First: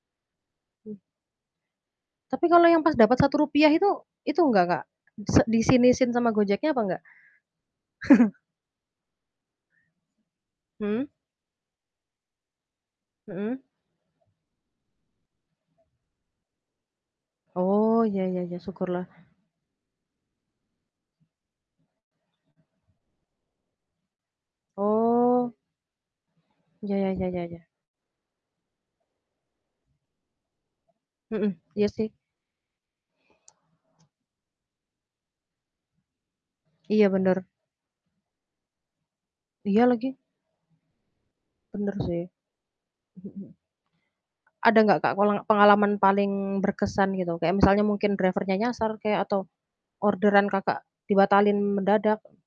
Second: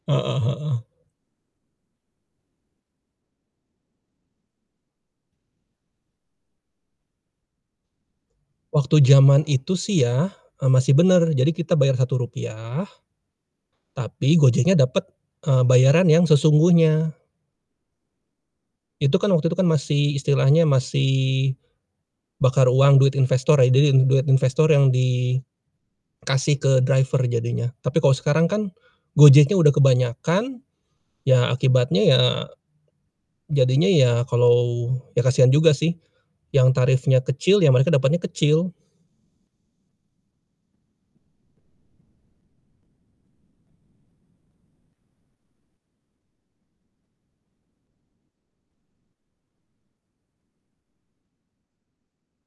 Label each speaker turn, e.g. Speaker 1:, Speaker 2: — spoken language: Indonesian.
Speaker 1: Heeh heeh.
Speaker 2: Hmm. Tapi kalau yang pas dapat Rp.1 itu itu enggak Kak, se disinisin sama Gojeknya apa enggak?
Speaker 1: Waktu jaman itu sih ya, eee, masih
Speaker 2: Hmm.
Speaker 1: bener, jadi kita bayar Rp.1
Speaker 2: Mhm.
Speaker 1: tapi Gojeknya dapet, eee, bayaran yang sesungguhnya.
Speaker 2: Oh, ya ya ya, syukurlah.
Speaker 1: Itu kan waktu itu kan masih istilahnya masih bakar uang duit investor ya, jadi d duit investor yang
Speaker 2: Oh.
Speaker 1: dikasih ke
Speaker 2: Ya ya
Speaker 1: driver
Speaker 2: ya ya ya.
Speaker 1: jadinya. Tapi kalo sekarang kan, Gojeknya udah kebanyakan, ya
Speaker 2: Mhm, iya
Speaker 1: akibatnya
Speaker 2: sih.
Speaker 1: ya jadinya ya kalau ya kasian juga sih yang
Speaker 2: Iya,
Speaker 1: tarifnya
Speaker 2: bener.
Speaker 1: kecil, ya mereka dapetnya kecil.
Speaker 2: Iya lagi. Bener sih. Mhm mhm. Ada nggak, Kak, kulang pengalaman paling berkesan gitu kayak misalnya mungkin driver-nya nyasar kek atau orderan Kakak dibatalin mendadak?